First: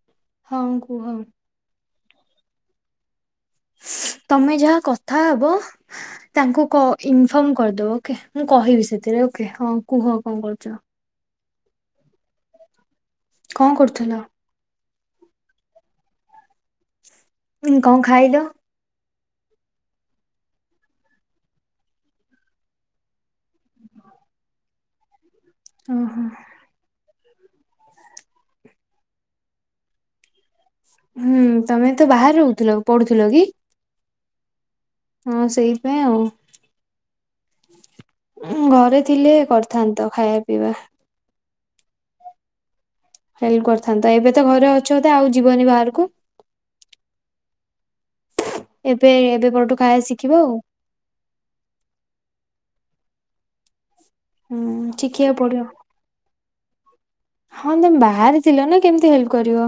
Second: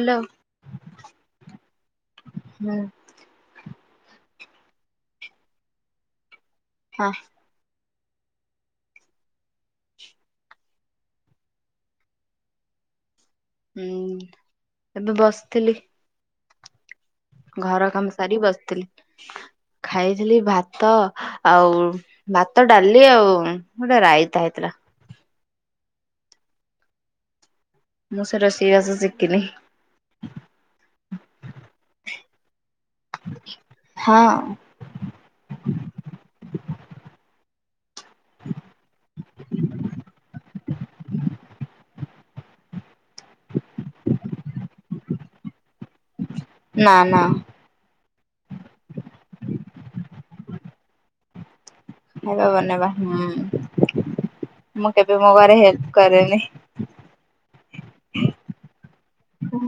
Hello. ହଁ କୁହ। ହୁଁ ତମେ ଯାହା କଥା ହବ ତାଙ୍କୁ କ ହଁ - ଇନଫର୍ମ କରିଦବ ଓକେ। ମୁଁ କହିବି ସେଥିରେ ଓକେ ହଁ କୁହ କଣ କରୁଚ? କଣ କରୁଥିଲ ହୁଁ ଏବେ ବସିଥିଲି। ଆ [unintelligible] ଘର କାମ ସାରିକି ବସିଥିଲି ଖାଇଥିଲି ଭାତ ଆଉ ଭାତ, ଡାଲି, ଆଉ ଗୋଟେ ରାଇତା ହେଇଥିଲା। ଓହୋ। ମୁଁ ସେ ରୋଷେଇବାସ ଶିକିନି। ହୁଁ ତମେ ତ ବାହାରେ ରହୁଥିଲ ପଢୁଥିଲ କି? ହଁ ହଁ ସେଇଥି ପାଇଁ ଆଉ। ଉଁ -ଘରେ ଥିଲେ କରିଥାନ୍ତ ଖାଇବା ପିଇବା। ହେଲ୍ପ୍ କରିଥାନ୍ତା ଏବେ ତ ଘରେ ଅଛ ତ ଆଉ ଯିବନି ବାହାରକୁ? ନା -ନା। ଏବେ- ଏବେ ପରଠୁ ଖାଇବା ଶିଖିବ ଆଉ। ଏବେ ବନେଇବା ହୁଁ ହୁଁ -ମୁଁ କେବେ ମୋ ଶିଖିବାକୁ ଘରେ ପଡିବ ହେଲ୍ପ କରେନି। ହଁ ତମେ ବାହାରେ ଥିଲ ନା କେମିତି ହେଲ୍ପ୍ ଉଁ କରିବ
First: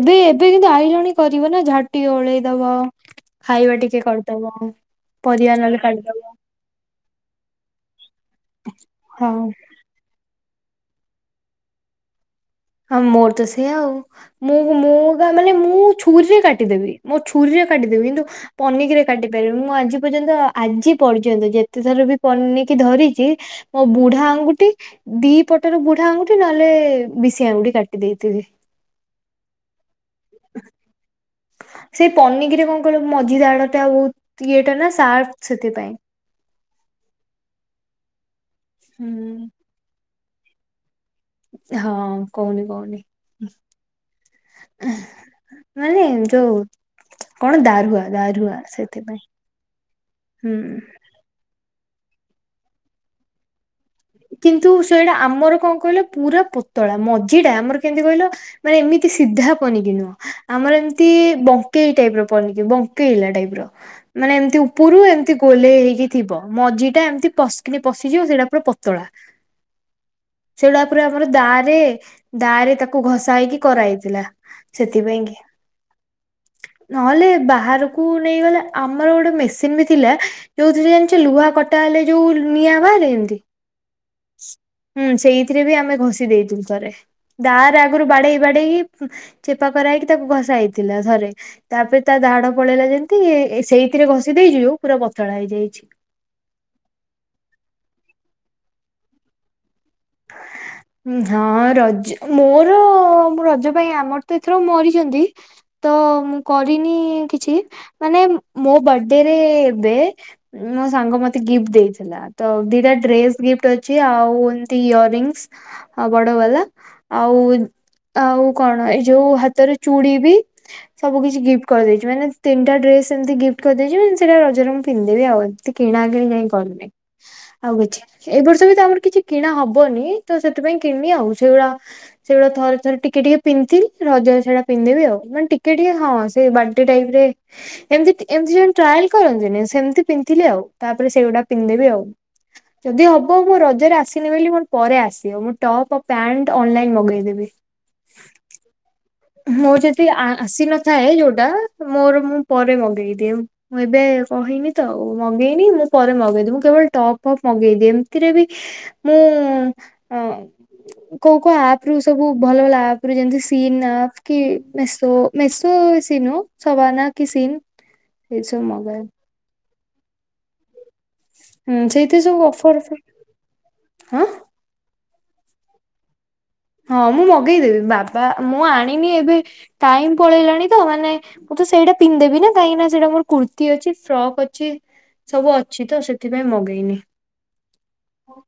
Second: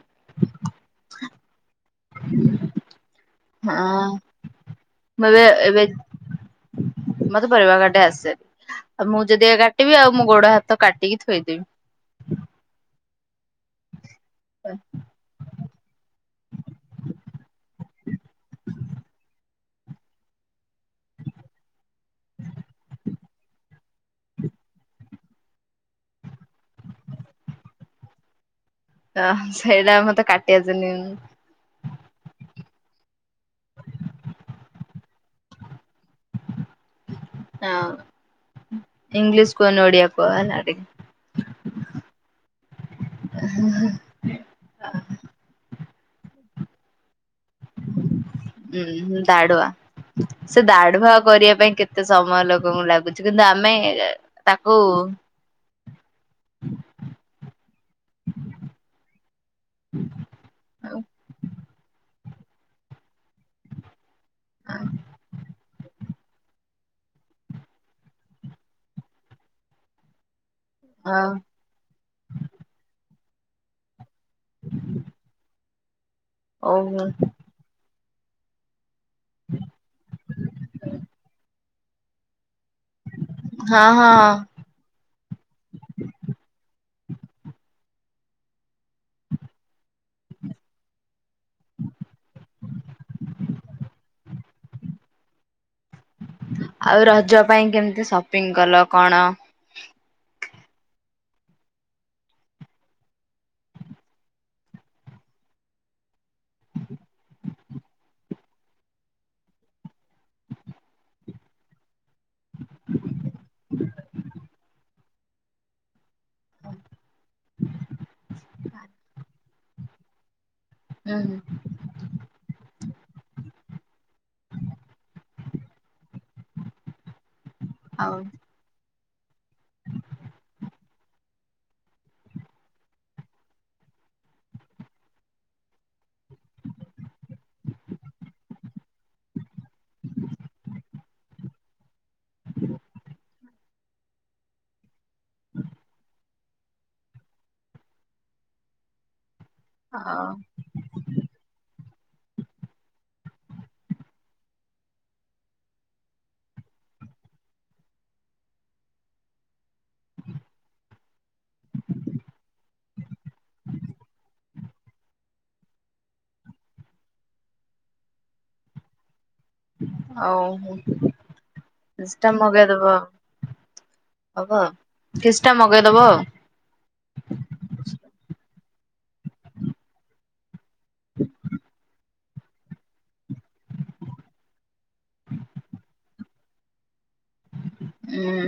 ଏବେ -ଏବେ କିନ୍ତୁ ଆଇଲଣି କରିବ ନା ଝା ଟିକେ ଓଳେଇଦବ ହଁ ଖାଇବା ଟିକେ ମୁଁ କରିଦବ ଏବେ ପରିବା ଏବେ ନହେଲେ କାଟିଦବ। ମତେ ପରିବା କାଟି ଆସେନି ଆଉ ମୁଁ ହଁ ଯଦିକା କାଟିବି ଆଉ ମୁଁ ଗୋଡ ହାତ କାଟିକି ଥୋଇଦେବି। ହଁ ମୋର ତ ସେୟା ଆଉ ମୁଁ -ମୁଁ-ମୁଁ ନା ମାନେ ମୁଁ ଛୁରୀରେ କାଟିଦେବି ମୋ ଛୁରୀରେ କାଟିଦେବି କିନ୍ତୁ ପନିକିରେ କାଟି ପାରିବି ମୁଁ ଆଜି ପର୍ଯ୍ୟନ୍ତ ଆଜି ପର୍ଯ୍ୟନ୍ତ ଯେ ଯେତେଥର ବି ପନିକି ଧରିଚି ମୋ ବୁଢା ଆଙ୍ଗୁଠି ଦି ପଟର ବୁଢା ଆଙ୍ଗୁଠି ନହେଲେ ବିଶି ଆଙ୍ଗୁଠି କାଟି ଦେଇଥିବି। ଅ- ସେଇଟା ମତେ କାଟି ଆସେନି। ସେଇ ପନିକିରେ କଣ କହିଲ ମଝି ଦାଢ ଟା ବହୁତ୍ ଇଏଟା ନା ସାର୍ଫ ସେଥିପାଇଁ। ହଁ ହୁଁ ଇଂଲିଶ କୁହନି ଓଡ଼ିଆ କୁହ ହେଲା। ହଁ କହୁନି- କହୁନି। ମାନେ ଯଉ କଣ ଦାରୁହା-ଦାରୁହା। ଉଁ- ହୁଁ- ଦାଢୁଆ ସେ ଦାଢୁଆ କରିବା ପାଇଁ କେତ୍ ଏତେ ସମୟ ଲୋକଙ୍କୁ ଲାଗୁଚି କିନ୍ତୁ ଆମେ କିନ୍ତୁ ତାକୁ ସେଇଟା ଆମର କଣ କହିଲ ପୁରା ପତଳା ମଝିଟା ଆମର କେମିତି କହିଲ ନାଇଁ ଏମିତି ସିଧା ପନିକି ନୁହଁ ଆମର ହଁ ଏମିତି ବଙ୍କେଇ ଟାଇପ୍ ର ପନିକି ବଙ୍କ୍ ଙ୍କେଇଲା ଟାଇପ୍ ର। ମାନେ ଏମିତି ଉପୁରୁ ଏମିତି ଗୋଲେଇ ହେଇକି ଥିବ ମଝିଟା ଏମିତି ପସ୍ କିନି ପସିଯିବ ସେଇଟା ପୁରା ପ ପତଳା ସେଇଟା ପୁରା ମାନେ ଦା ରେ ଦାଆରେ ତାକୁ ଘସା ହେଇକି କରାହେଇଥିଲା। ସେଥିପାଇଁ କି ଓହ ନହେଲେ ବାହାରକୁ ନେଇଗଲା। ଆମର ଗୋଟେ ମେସିନ ବି ଥିଲା ଯୋଉଥିରେ ଜାଣିଛ ଲୁହା କଟା ହେଲେ ଯୋଉ ନିଆଁ ବାହାରେ ଏମିତି ହଁ ହଁ। ହୁଁ ସେଇଥିରେ ବି ଆମେ ଘଷି ଦେଇଥିଲୁ ଥରେ। ଦାଆ ରେ ଆଗରୁ ବାଡେଇ ବାଡେଇକି ଚେପା କରା ହେଇକି ତାକୁ ଘଷା ହେଇଥିଲା ଥରେ। ତାପରେ ତା ଦାଢ଼ ପଳେଇଲା ଯେମିତି ସେଇଥିରେ ଘଷି ଦେଇଯିବୁ ପୁରା ପତଳା ହେଇଯାଇଛି। ଆଉ ରଜ ପାଇଁ କେମିତି ସପିଙ୍ଗ କଲ କଣ? ହ ହଁ ରଜ ମୋର ରଜ ପାଇଁ ଆମର ତ ଏଥର ମରିଛନ୍ତି। ତ ମୁଁ କରିନି କିଛି ମାନେ ମୋ ବର୍ଥଡେରେ ଏବେ ମୋ ସାଙ୍ଗ ମତେ ଗିଫ୍ଟ ଦେଇଥିଲା ତ ଦିଟା ଡ୍ରେସ ଗିଫ୍ଟ ଅଛି ଆଉ ତି ଇୟର ରଙ୍ଗସ୍ ବଡ ବାଲା। ଆଉ ଆଉ କଣ ଏଇ ଯୋଉ ହାତରେ ଚୁଡି ବି ହୁଁ ସବୁ କିଛି ଗିଫ୍ଟ କରିଦେଇଛି ମାନେ ତିନିଟା ଡ୍ରେସ ଏମିତି ଗିଫ୍ କରିଦେଛି ସେଟା ରଜରେ ମୁଁ ପିନ୍ଧେି ଆଉ କିଣା କିଣି ଯାଇଁ କରୁନି। ଆଉ କିଛି ଏଇ ବର୍ଷ ବି ତ ଆମର କିଛି କିଣା ହବନି ତ ସେଥିପାଇଁ କିଣିନି ଆଉ ସେଗୁଡା ସେଗୁଡା ଥରେ ଥରେ ଟିକେ ଟିକେ ପିନ୍ଧିଥିଲି ରଜରେ ସେଇଟା ପିନ୍ଧିଦେବୀ ଆଉ ମାନେ ଟିକେ ଟିକେ ହଁ। ସେ ବାର୍ଥଡେ ଟାଇମ୍ ରେ ଏମତି ଟି ଏମତି ଜଣେ ଟ୍ରାଏଲ କରନ୍ତିନି ସେମିତି ପିନ୍ଧିଲି ଆଉ। ତାପରେ ସେଗୁଡା ପିନ୍ଧିଦେବି ଆଉ। ଯଦି ହବ ମୁଁ ରଜରେ ଆସି ପରେ ଆସିବ ମୁଁ ଟପ୍ ପ୍ୟାଣ୍ଟ ଅନଲାଇନ ମଗେଇଦେବି। ମୋର ଯଦି ଆ ଆଉ ଆସିନଥାଏ ଯୋଉଟା ମୋର ମୁଁ ପରେ ମଗେଇଦିଏ। ମୁଁ ଏବେ କହିନି ତ ମଗେଇନି ମୁଁ ପରେ ମଗେଇଦି ମୁଁ କେବଳ ଟପ୍ ଫପ୍ ମଗେଇଦିଏ ଏମିତିରେ ବି ମୁଁ ଅ କୋଉ କୋଉ ଆପ ରୁ ସବୁ ଭଲ ଭଲ ଆପ ରୁ ଯେମତି ସିନ୍ ଆପ। କି ମେସୋ ମେସୋ ସିନୁ ସବାନା କି ସିନ୍। ଏଇସବୁ ମଗାଏ। ଆଉ ହୁଁ ସେଇଥିରେ ସେଟା ସବୁ ଅଫର ମଗେଇଦବ ଅଫର ହଁ ହବ। କିଛିଟା ମଗେଇଦବ ଆଉ। ହଁ ମୁଁ ମଗେଇଦେବି ବାବା ମୁଁ ଆଣିନି ଏବେ ଟାଇମ ପଳେଇଲାଣି। ତ ମାନେ ମୁଁ ତ ସେଇଟା ପିନ୍ଧିଦେବି ନା କାହିଁକିନା ସେଇଟା ମୋର କୁର୍ତ୍ତିୀ ଅଛି ଫ୍ରକ୍ ଅଛି ସବୁ ଅଛି ତ ସେଥିପାଇଁ ମଗେଇନି।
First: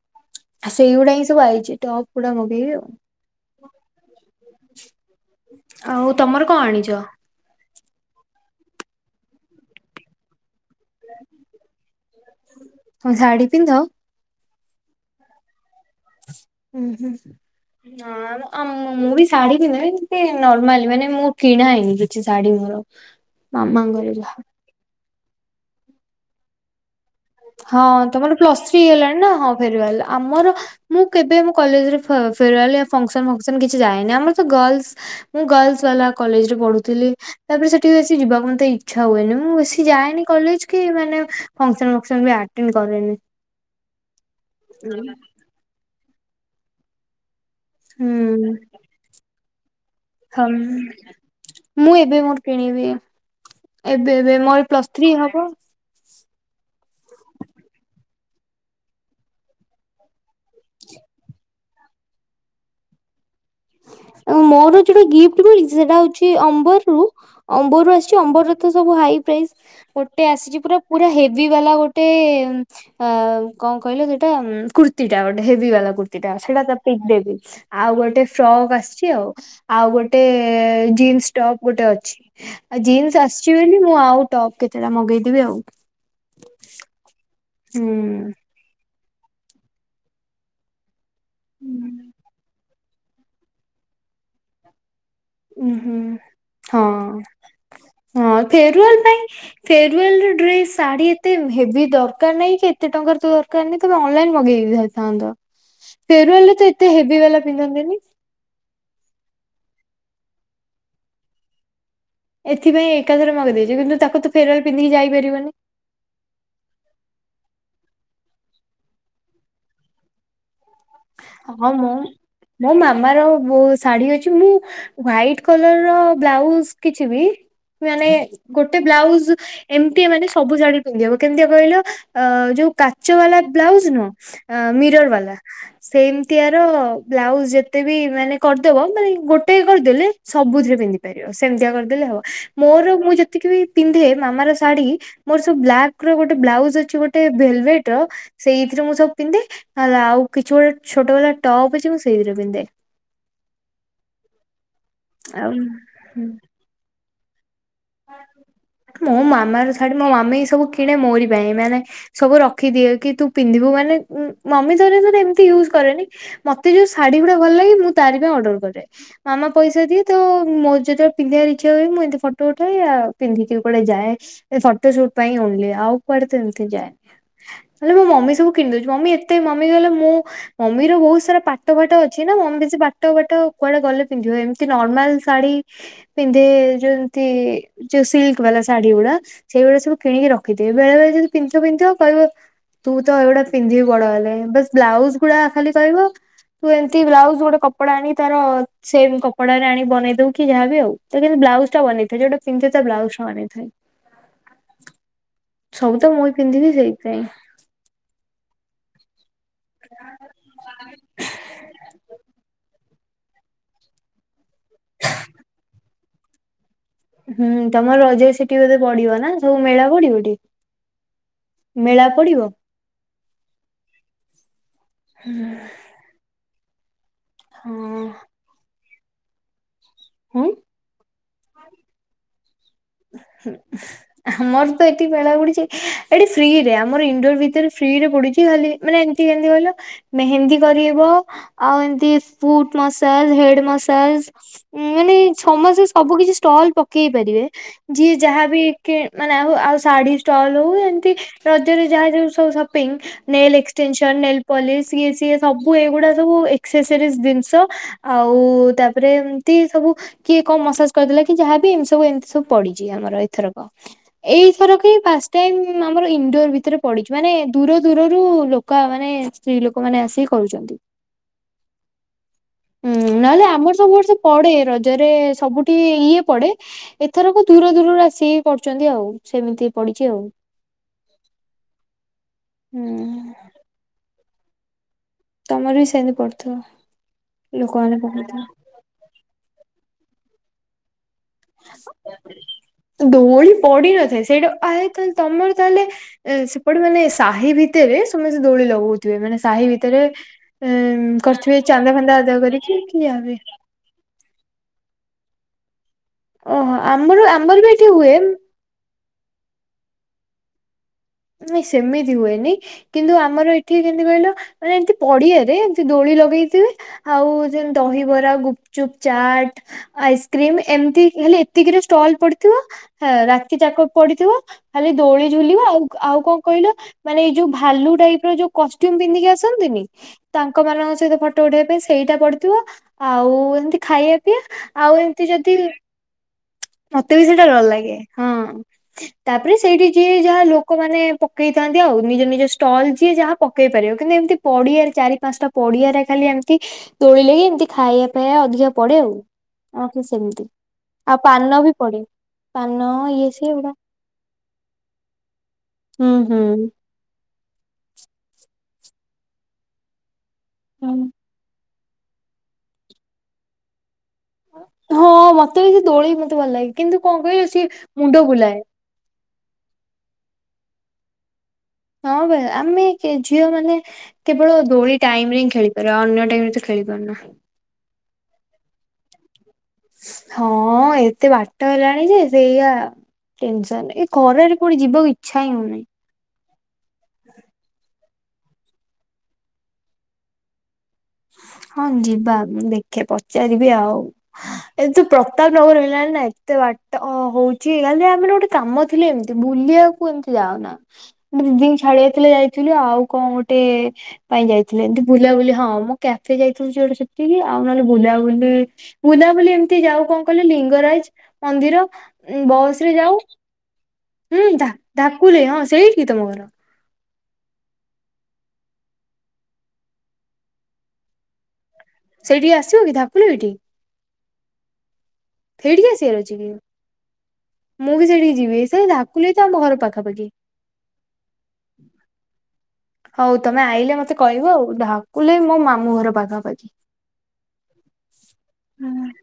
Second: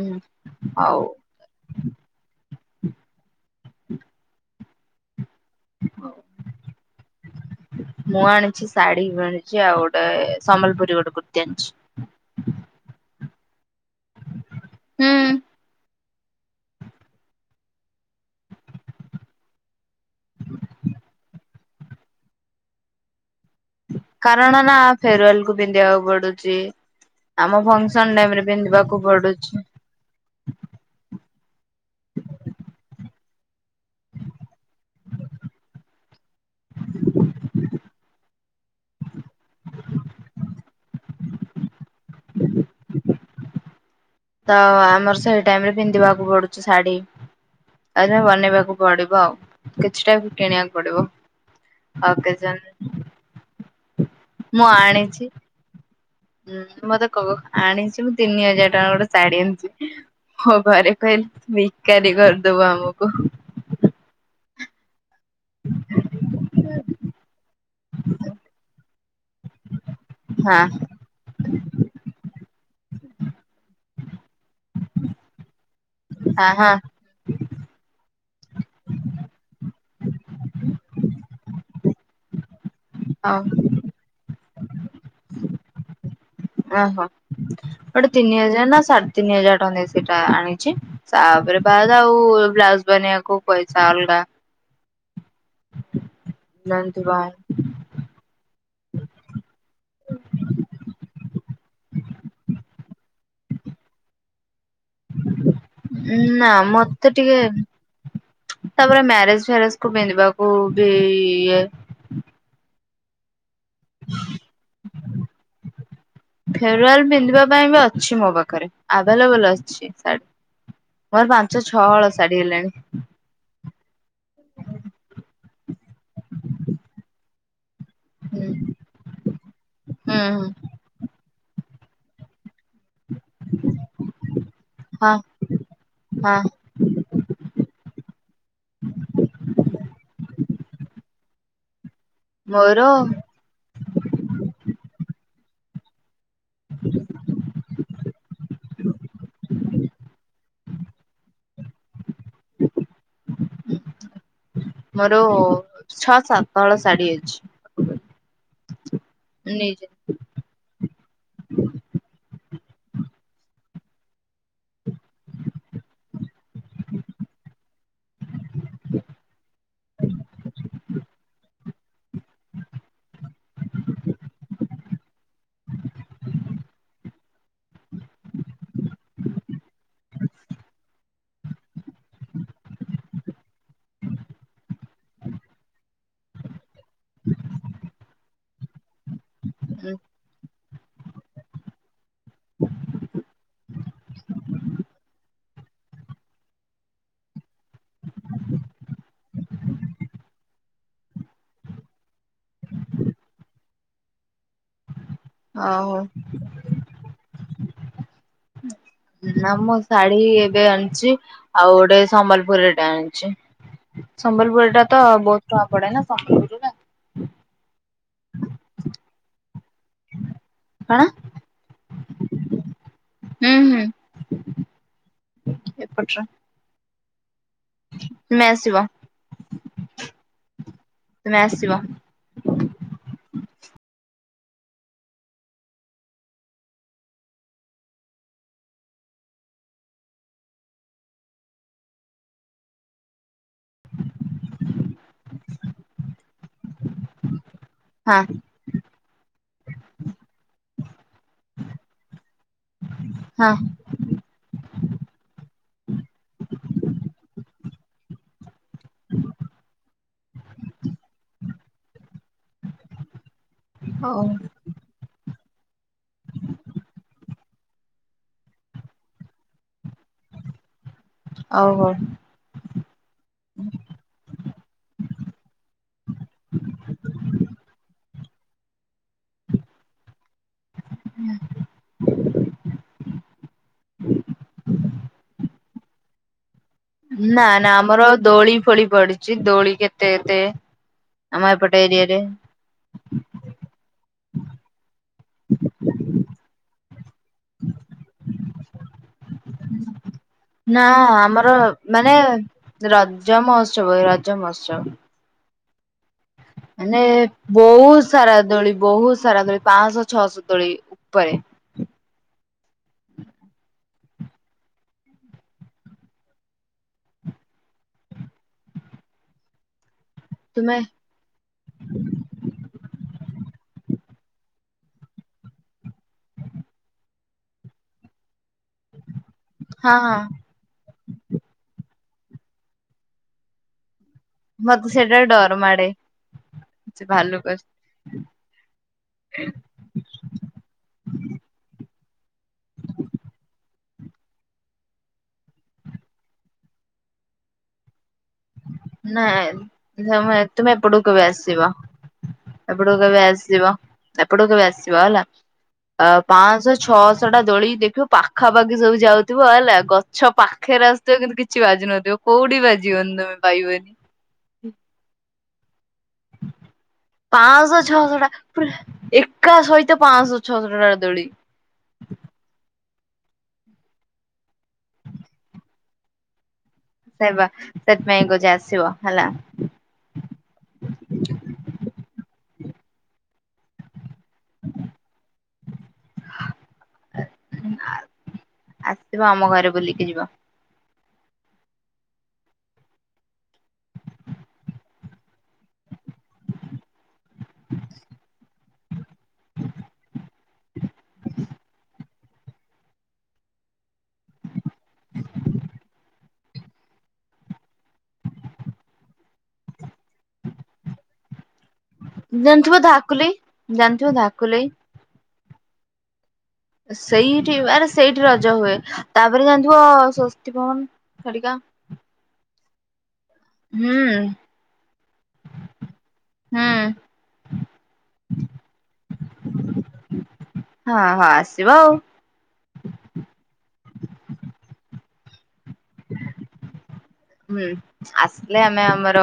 ଉଁ ହଉ। ସେଇଗୁଡା ହିଁ ସବୁ ଆଇଛି ଟପ ଗୁଡା ମଗେଇବି ଆଉ। ଆଉ ତମର କଣ ଆଣିଛ? ମୁଁ ଆଣିଛି ଶାଢୀ ବି ଆଣିଛି ଆଉ ଗୋଟେ ସମ୍ବଲପୁରୀ ଗୋଟେ କୁର୍ତ୍ତିୀ ଆଣିଛି। ତମେ ଶାଢୀ ପିନ୍ଧ? ହୁଁ। ଉହୁଁ ହ। ମୁଁ ବି ଶାଢୀ ପିନ୍ଧିବି ନର୍ମାଲି ମାନେ ମୁଁ କିଣା ହେଇନି କିଛି ଶାଢୀ ମୋର। ମାମାଙ୍କରେ। କାରଣ ନା ଫେରୱାଲ କୁ ପିନ୍ଧିବାକୁ ପଡୁଛି। ଆମ ହଁ ଫଙ୍କସନ ଟାଇମ ତମର ରେ ପ୍ଲସ ଥ୍ରୀ ପିନ୍ଧିବାକୁ ହେଇଗଲାଣି ନା ହଁ ପଡୁଛି। ଫେରୱାଲେ ଆମର ମୁଁ କେବେ ଆମ କଲେଜରେ ଫ ଫେରୱାଲେ ୟା ଫମ୍ପସ ଫମ୍ପସନ୍ କିଛି ଯାଏନି ଆମର ତ ଗଲସ୍ ମୁଁ ଗର୍ଲସ ବାଲା କଲେଜ ରେ ପଢୁଥିଲି। ତାପରେ ସେଠି ବେଶୀ ଯିବାକୁ ମତେ ଇଚ୍ଛା ହୁଏନି ମୁଁ ବେଶସି ଯାଏନି କଲେଜ କି ମାନେ ଫଙ୍କସନ ବି ଆର୍ଟେନ୍ କରେନି। ତ ଆମର ସେଇ ଟାଇମ ରେ ପିନ୍ଧିବାକୁ ପଡୁଛି ଶାଢୀ। ଆରେ ହୁଁ। ବନେଇବାକୁ ପଡିବ ଆଉ କିଛିଟା ବି ହଁ କିଣିବାକୁ ପଡିବ ମୁଁ ଏବେ ଆଉ ମୋର କେଜା କିଣିବି ଏବେ ଏବେ ମୋର ପ୍ଲସ ଥ୍ରୀ ହବ। ହୁଁ ମତେ କହ ଆଣିଛୁ ତିନି ହଜାର ଟଙ୍କା ଗୋଟେ ଶାଢୀ ଆଣିଛିି। ହଁ ଘରେ କହିଲେ ଭିକାରୀ କରିଦବୁ ଆମକୁ। ମୋର ଯୋଉଟା ଗିଫ୍ଟ ମିଳିଛି ସେଟା ହଉଛି ଅମ୍ବରରୁ। ଅମ୍ବରୁ ଆସିଛି ଅମ୍ବରର ତ ସବୁ ହାଇ ପ୍ରାଇସ୍ ଗୋଟେ ଆସିଛି ହଁ ପୁରା ପୁରା ହେଭି ବାଲା ଗୋଟେ ଅ କଣ କହିଲେ ସେଇଟା କୁର୍ତ୍ତିଟା ଗୋଟେ ହେଭି ବାଲା କୁର୍ତ୍ତି। ହଁ ସେଇଟା ହଁ ତ ପିକ ଦେବି ଆଉ ଗୋଟେ ଫ୍ରକ୍ ଆସଛି ଆ ଆଉ ଗୋଟେ ଜିନ୍ସ ଟପ ଗୋଟେ ଅଛି ଆ ଜିନ୍ସ ହଉ ଆସିଛି ବୋଲି ମୁଁ ଆଉ ଟପ୍ କେତେଟା ମଗେଇଦେବି ଆଉ ଓହୋ ହୁଁ। ଗୋଟେ ତିନି ହଜାର ନା ସାଢେ ତିନି ହଜାର ଟଙ୍କା ସେଇଟା ଆଣିଛି। ତାପରେ ବାଦ ହୁଁ। ଆଉ ବ୍ଲାଉଜ ବନେଇବାକୁ ପଇସା ଅଲଗା ଉ ହୁଁ ହଁ ହଁ ଫେରୁୱଲ ପାଇଁ ଫେରୱାଲ ଡ୍ରେସ ଶାଢୀ ଏତେ ହେଭି ଦରକାର ନାହିଁ କି ଏତେ ଟଙ୍କାର ତ ଦରକାର ନାହିଁ ତମେ ଅନଲାଇନ ମଗେଇ ଦେଇଥାନ୍ତ। ନା ଫେରୁୱଲ ତ ଏତେ ମତେ ହେଭି ଟିକେ ବାଲା ପିନ୍ଧନ୍ତିନି। ତାପରେ ମ୍ୟାରେଜ ଫ୍ୟାରେଜ କୁ ପିନ୍ଧିବାକୁ ବି ଇଏ। ଏଥିପାଇଁ ଏକାଥରେ ମଗେଇ ଦେଇଛାର କିନ୍ତୁ ତାକୁ ତ ଫେରୱାଲରେ ପିଧିକି ଯାଇପାରିବନି। ଫେରୱଲ ପିନ୍ଧିବା ପାଇଁ ବି ଅଛି ମୋ ପାଖରେ ଆଭେଲେବଲ ଅଛି। [inaudible] ପାଞ୍ଚ ହଁ ଛଅ ମ ହଳ ଶାଢୀ ହେଲାଣି ମୋ ମାମାର ବହୁତ୍ ଶାଢୀ ଅଛି। ମୁଁ ହ୍ୱାଇଟ କଲର ର ବ୍ଲାଉଜ କିଛିିବି ମାନେ ହୁଁ ଗୋଟେ ବ୍ଲାଉଜ ଏମିତି ହୁଁ ମାନେ ହୁଁ ସବୁ ଜାଣି ପିନ୍ଧିହେବ କେମିତିଆ କହିଲ ଯୋଉ କାଚ ବାଲା ବ୍ଲାଉଜ ନୁହଁ ମିରର ହଁ ବାଲା। ହଁ। ସେମତିଆର ବ୍ଲାଉଜ ଯେତେ ବି ମାନେ କରିଦବ ମାନେ ଗୋଟେ କରିଦେଲେ ସବୁଥିରେ ପିନ୍ଧିପାରିବେ। ସେମିତିଆ କରିଦେଲେ ହବ। ମୋର ମୁଁ ଯେତିକି ବି ପିନ୍ଧେ ମାମାର ଶାଢୀ ମୋର ସବୁ ବ୍ଲାକ ଗୋଟେ ବ୍ଲାଉଜ ଅଛି ଗୋଟେ ଭେଲଭେଟ ର ସେଇଥିରେ ମୁଁ ସବୁ ପିନ୍ଧେ ନହେଲେ ଆଉ କିଛି ଗୋଟେ ଛୋଟ ବାଲା ଟପ୍ ଅଛି ମୁଁ ସେଇଥିରେ ପିନ୍ଧେ। ମୋର ଆଉ ଛଅ ହୁଁ। ସାତ ହଳ ଶାଢୀ ଅଛି। ମୋ ମୁଁ ମାମାର ନେଇଚି। ଶାଢୀ ମୋ ମାମା ଏଇ ସବୁ କିଣେ ମୋରି ପାଇଁ ମାନେ ସବୁ ରଖିଦିଏ କି ତୁ ପିନ୍ଧିବୁ ମାନେ ମମି ତର ତ ଏମିତି ୟୁଜ କରେନି। ମତେ ଯୋଉ ଶାଢୀ ଗୁଡା ଭଲ ଲାଗେ ମୁଁ ତାରି ପାଇଁ ଅର୍ଡର କରେ। ମାମା ପଇସା ଦିଏ ତ ମୋ ଯେତେବେଳେ ପିନ୍ଧିବାର ଇଛା ହୁଏ ମୁଁ ଏନ୍ତି ଫ ଫଟ ଉଠାଏ ପିନ୍ଧିକି କୁଆଡେ ଯାଏ ଫଟୋ ସୁଟ ପାଇଁ ଓନ୍ଲି ଆଉ କୁଆଡେ ତ ଏମିତି ଯାଏନି? ନେଲେ ମୋ ମମି ସବୁ କିଣିଦଉଛି ମମି ଏତେ ମମି ନହଲେ ମୁଁ ମମିର ବହୁତ ସାରା ପାଟ ଫାଟ ଅଛି ନା ମମି ସେ ପାଟ ବାଟ କୁଆଡେ ଗଲେ ପିନ୍ଧିବ ଏମିତି ନର୍ମାଲ ଶାଢୀ ପିନ୍ଧେ ଯେ ଯୋଉ ସିଲ୍କ ବାଲା ଶାଢୀ ଗୁଡା ସେଇଗୁଡା ହୁଁ ସବୁ କିଣିକି ରଖିଥି ବେଳେ ବଳେ ଯଦି ପିନ୍ଧିଥିବ ପିନ୍ଧିଥିବ କହିବ ତୁ ତ ଏଗୁଡା ପିନ୍ଧିବି ବଡ ହେଲେ ବାସ ବ୍ଲାଉଜ ଗୁଡା ଖାଲି କହିବ ତୁ ଏମିତି ବ୍ଲାଉଜ ଗୋଟେ କପଡା ଆଣି ତାର ସେମ କପଡାରେ ଆଣି ବନେଇ ଦଉ କି ଯାହାବି ଆଉ। ତ କିନ୍ତୁ ବ୍ଲାଉଜ ଟା ବନେଇଥାଏ। ଯୋଉଟା ପିନ୍ଧେ ତା ବ୍ଲାଉଜ ଟା ବନେଇଥାଏ। ଆଉ ସବୁ ତ ମୁଇ ପିନ୍ଧିବି ସେଇଥି ପାଇଁ। ନା ମୁଁ ଶାଢୀ ଏବେ ଆଣିଚି। ଆଉ ଗୋଟେ ସମ୍ବଲପୁରୀ ଟେ ଆଣିଚି। ସମ୍ବଲପୁରି ଟା ତ ବହୁତ ଟଙ୍କା ପଡେ ନା କ? ହୁଁ ତମର ରଜ ସେଠି ବୋଧେ ପଡିବ ନା ସବୁ ମେଳା ପଡିବ ଟି? କଣ ମେଳା ପଡ଼ିବ? ହୁଁ ହୁଁ ହୁଁ। ଆଛା। ହୁଁ। ମେ ଆସିବ। ହୁଁ? ତୁମେ ଆସିବ। ହୁଁ [inaudible] ଆମର ତ ଏଠି ଭେଳା ବୁଡିଚି ଏଠି ଫ୍ରିରେ ଆମର ଇଣ୍ଡୋର ଭିତରେ ଫ୍ରି ରେ ବୁଡିଚି ଖାଲି ମାନେ ଏମିତି କେମିତି କହିଲ ମେହେନ୍ଦୀ କରିହେବ ଆଉ ଏମିତି ଫୁଟ ମସାଜ ହେଡ ମସାଜ। ଉଁ ମାନେ ସମସ୍ତେ ସବୁ କିଛି ଷ୍ଟଲ ପକେଇ ପାରିବେ। ଯିଏ ହଁ ଯାହାବି କି ମାନେ ଆଉ ଆଉ ଶାଢୀ ଷ୍ଟଲ ହଉ ଏମିତି ରଜରେ ଯାହା ଯୋଉ ସବୁ ସପିଙ୍ଗ ହଁ ନେଲ୍ ଏକ୍ସଟେନ୍ସନ ନେଲ୍ ପଲିସ୍ ଇଏ ସିଏ ସବୁ ଏଗୁଡା ସବୁ ଏକ୍ସେସରିସ ଜିନିଷ। ଆଉ ତାପରେ ଏମିତି ସବୁ କିଏ କଣ ମସାଜ କରିଦେଲା କି ଯାହାବି ଏମିତି ସବୁ ଏମିତି ସବୁ ପଡିଚି ଆମର ଏଥର। ହଉ ଏଇ ଏଥରକ ହିଁ ଫାଷ ଟାଇମ ଆମର ଇନଣ୍ଡୋର ଭିତରେ ପଡିଚି ମାନେ ଦୂର ଦୂରରୁ ଲୋକ ମାନେ ସ୍ତ୍ରୀ ଲୋକମାନେ ଆସିିକି କରୁଚନ୍ତି। ଆଉ ହଉ। ହୁଁ ନହେଲେ ଆମର ସବୁ ବର୍ଷ ପଡେ ରଜରେ ସବୁଠି ଇଏ ପଡେ ଏ [unintelligible] ଆସି ପଢୁଚନ୍ତି ଆଉ ସେମିତି ପଡିଚି ଆଉ। ହୁଁ। ଫାଙ୍କା ଅଡିଓ ତମର ବି ସେମିତି ପଡୁଥିବ। ନା ନା ଆମର ଦୋଳି ଫୋଳି ପଡିଚି। ଦୋଳି କେତେ କେତେ ଆମ ଏପଟ ଏରିଆରେ ଦୋଳି ପଡ଼ି ନଥାଏ ସେଇଟା ଆ ତାହେଲେ ତମର ତାହେଲେ ସେପଟେ ମାନେ ସାହି ଭିତରେ ସମସ୍ତେ ଦୋଳି ଲଗଉଥିବେ ମାନେ ସାହି ଭିତରେ ନା ଉମ ଆମର କରିଥିବେ ଚାନ୍ଦା ମାନେ ଫାନ୍ଦା ଆଦାୟ କରିକି ରଜ [unintelligible] [unintelligible] ରଜ ମହୋତ୍ସବ। ଓହୋ ମାନେ ଆମର ଆମର ବି ଏଠି ବହୁତ ହୁଏ ସାରା ଦୋଳି ବହୁତ ସାରା ଦୋଳି ପାଁଶହ ଛଅଶହ ଦୋଳି ଉପରେ। ନାଇଁ ସେମିତି ହୁଏନି। କିନ୍ତୁ ଆମର ଏଠି କେମିତି କହିଲ ମାନେ ଏମତି ପଡିଆରେ ଏମିତି ଦୋଳି ଲଗେଇଥିବେ ଆଉ ଯେମ ଦହିବରା ଗୁପଚୁପ୍ ଚାଟ ଆଇସ୍କ୍ରିମ ତୁମେ ଏମତି ଇଏ ଖାଲି ଏତିକିରେ ଷ୍ଟଲ ପଡିଥିବ ରାତି ଯାକ ପଡିଥିବ ଖାଲି ଦୋଳି ଝୁଲିବ ଆଉ ଆଉ କଣ କହିଲ ମାନେ ଏଇ ଯୋଉ ଭାଲୁ ଟାଇପ ର ଯୋଉ କଷ୍ଟ୍ୟୁମ ପିନ୍ଧିକି ଆସନ୍ତିନି ହଁ ହଁ ତାଙ୍କ ତାଙ୍କ ମାନଙ୍କ ସହିତ ଫଟୋ ଉଠେଇବା ପାଇଁ ସେଇଟା ପଡିଥିବ। ଆଉ ଏମତି ଖାଇବା [unintelligible] ଆଉ ମତେ ସେଇଟା ଏମିତି ଯଦି। ଡର ମାଡେ ସେ ମତେ ବି ସେଇଟା ଭାଲୁକୁ ଡର ଲାଗେ ହଁ ତାପରେ ସେଇଠି ଯିଏ ଯାହା ଲୋ ଲୋକମାନେ ପକେଇଥାନ୍ତି ଆଉ ନିଜ ନିଜ ଷ୍ଟଲ ଯିଏ ଯାହା ପକେଇ ପାରିବ କିନ୍ତୁ ଏମିତି ପଡ଼ିଆରେ ଚାରି ପାଞ୍ଚଟା ପଡିଆରେ ଖାଲି ଏମିତି ତୋଳିଲେ ହିଁ ଏମିତି ଖାଇବା ଏୟା ଅଧିକା ପଡେ ଆଉ ନା ଅଖେ ତମେ ସେମିତି ତୁମେ ଏପଟକୁ ଆଉ କେବେ ଆସିବ ପାନ ବି ପଡେ। ପାନ ଏପଟକୁ କେବେ ଇଏ ସିଏ ଆସିବ ଏଉଡା। ଏପଟକୁ କେବେ ଆସିବ ହେଲା ଅ ହୁଁ ହୁଁ। ପାଞ୍ଚଶ ଛଅଶ ଶ ଟା ଦୋଳିକି ଦେଖିବ ପାଖାପାଖି ସବୁ ଯାଉଥିବ ହେଲା ଗଛ ପାଖରେ ଆସୁଥିବ କିନ୍ତୁ କିଛି ବାଜୁ ନଥିବ କୋଉଠି ବାଜିବନି ତମେ ପାଇବନି। ହଁ ମତେ ବି ସେ ଦୋଳି ମତେ ଭଲ ଲାଗେ କିନ୍ତୁ କଣ କହିଲୁ ସିଏ ପାଁଶହ ଛଅଶହ ମୁଣ୍ଡ ଟା ବୁଲାଏ। ପୁରା ଏକା ସହିତ ପାଞ୍ଚଶ ଛଅଶହ ଟା ଦୋଳି। ହଁ ବା ଆମେ ଝିଅ ମାନେ କେବଳ ଦୋଳି ଟାଇମ ରେ ହି ଖେଳିପାରିବା ଅନ୍ୟ ଟାଇମ ରେ ତ ଖେଳିପାରୁନା। ସେଇ ବା ସେଥିପାଇଁ କହୁଛି ଆସିବ ହେଲା। ହଁ ଏତେ ବାଟ ହେଲାଣି ଯେ ସେଇଆ ଟେନ୍‌ସନ୍। ଖରାରେ କୁଆଡ଼େ ଯିବାକୁ ଇଛା ହିଁ ହଉନି। ଆ ଆସିବ ଆମ ଘରେ ବୁଲିକି ଯିବ। ହଁ ଯିବା ମୁଁ ଦେଖେ ପଚାରିବି ଆଉ, ଏ ତୁ ପ୍ରତାପ ନଗର ହେଲାଣି ନା ଏତେ ବାଟ ଅ ହଉଛି କାଲି ଆମର ଗୋଟେ କାମ ଥିଲେ ଏମତି ବୁଲିୟାକୁ ଏମତି ଯାଉନା। ମୁଁ ଦିଦିଙ୍କି ଛାଡି ଥିଲେ ଯାଇଥିଲି ଆଉ କଅଁ ଗୋଟେ ପାଇଁ ଯାଇଥିଲେ ଏମିତି ବୁଲିୟାବୋଲି ହଁ ମୁଁ କ୍ୟାଫେ ଯାଇଥିଲୁ ସିଏ ଗୋଟେ ସେତିକି, ଆଉ ନହେଲେ ବୁଲାବୁଲି, ବୁଲା ବୁଲି ଏମିତି ଯାଉ କ କଇଲେ ଲିଙ୍ଗରାଜ୍ ମନ୍ଦିର ଉଁ ଜାଣିଥିବ ବସ୍ ରେ ଯାଉ ଧାକୁଲେଇ ଜାଣିଥିବ ଉଁ ଧାକୁଲେଇ। ଯା ଧାକୁଲେଇ, ହଁ ସେଇଠିକି ତମ ଘର? ସେଇଠି ଆରେ ସେଇଠି ରଜ ହୁଏ, ତାପରେ ଜାଣିଥିବ ସ୍ଵସ୍ତି ଭବନ ହେରିକା? ସେଇଠିକି ଆସିବ କି ଧାକୁଲୁ ଏଠି। ହୁଁ। ଏଇଠୀକି ଆସିବାର ଅଛିି କି? ହୁଁ ମୁଁ ବି ସେଠିକି ଯିବି ସେଇ ଧାକୁଲେଇ ତ ଆମ ଘର ପାଖାପାଖି। ହଁ ହଁ ଆସିବ ଆଉ। ହଉ ତମେ ଆଇଲେ ମତେ କହିବ ଆଉ, ଢ଼ ଢାକୁଲେଇ ମୋ ମାମୁଁ ଘର ପାଖାପାଖି। ହ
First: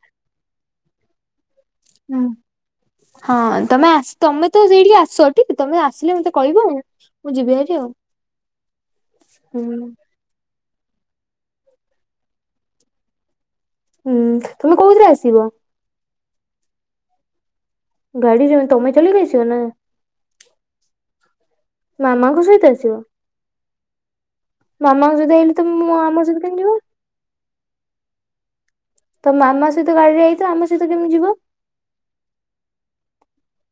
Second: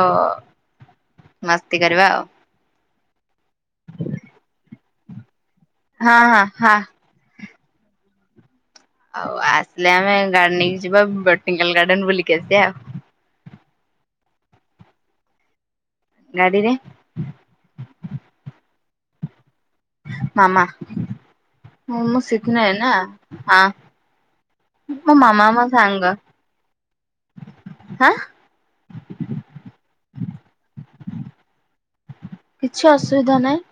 ମାସ୍ତି କରିବା ଆଉ। ହଁ ତମେ ଆ ତମେ ତ ସେଇଠିକି ଆସ ଟି ତମେ ହଁ ଆସିଲେ ମତେ ହଁ କହିବ ହଁ। ଆଉ। ମୁଁ ଯିବି ହାରି ଆଉ। ଆଉ ହୁଁ ଆସିଲେ ଆମେ ଗାଡ ନେଇଯିବା ବଟନିକାଲ ଗାର୍ଡେନ ବୁଲିକି ଆସିବା ଆଉ। ହୁଁ ତମେ କୋଉଥିରେ ଆସିବ? ଗାଡ଼ିରେ। ଗାଡିଯ ତମେ ଚଲେଇକି ଆସିବ ନା? ମାମା, ମୁଁ ମାମାଙ୍କ ଶିଖି ସହିତ ଆସିବ? ନେଇନା, ହଁ। ମାମାଙ୍କ ମୋ ସହିତ ମାମା ଆଇଲେ, ମୋ ତମେ ସାଙ୍ଗ ଆମ ସହିତ କେମତି ଯିବ? ହାଁ। ତ ମାମା ସହିତ ଗାଡି ରେ ଆଇଥିବ ଆମ ସହିତ କେମତି ଯିବ? କିଛି ଅସୁବିଧା ନାହିଁ।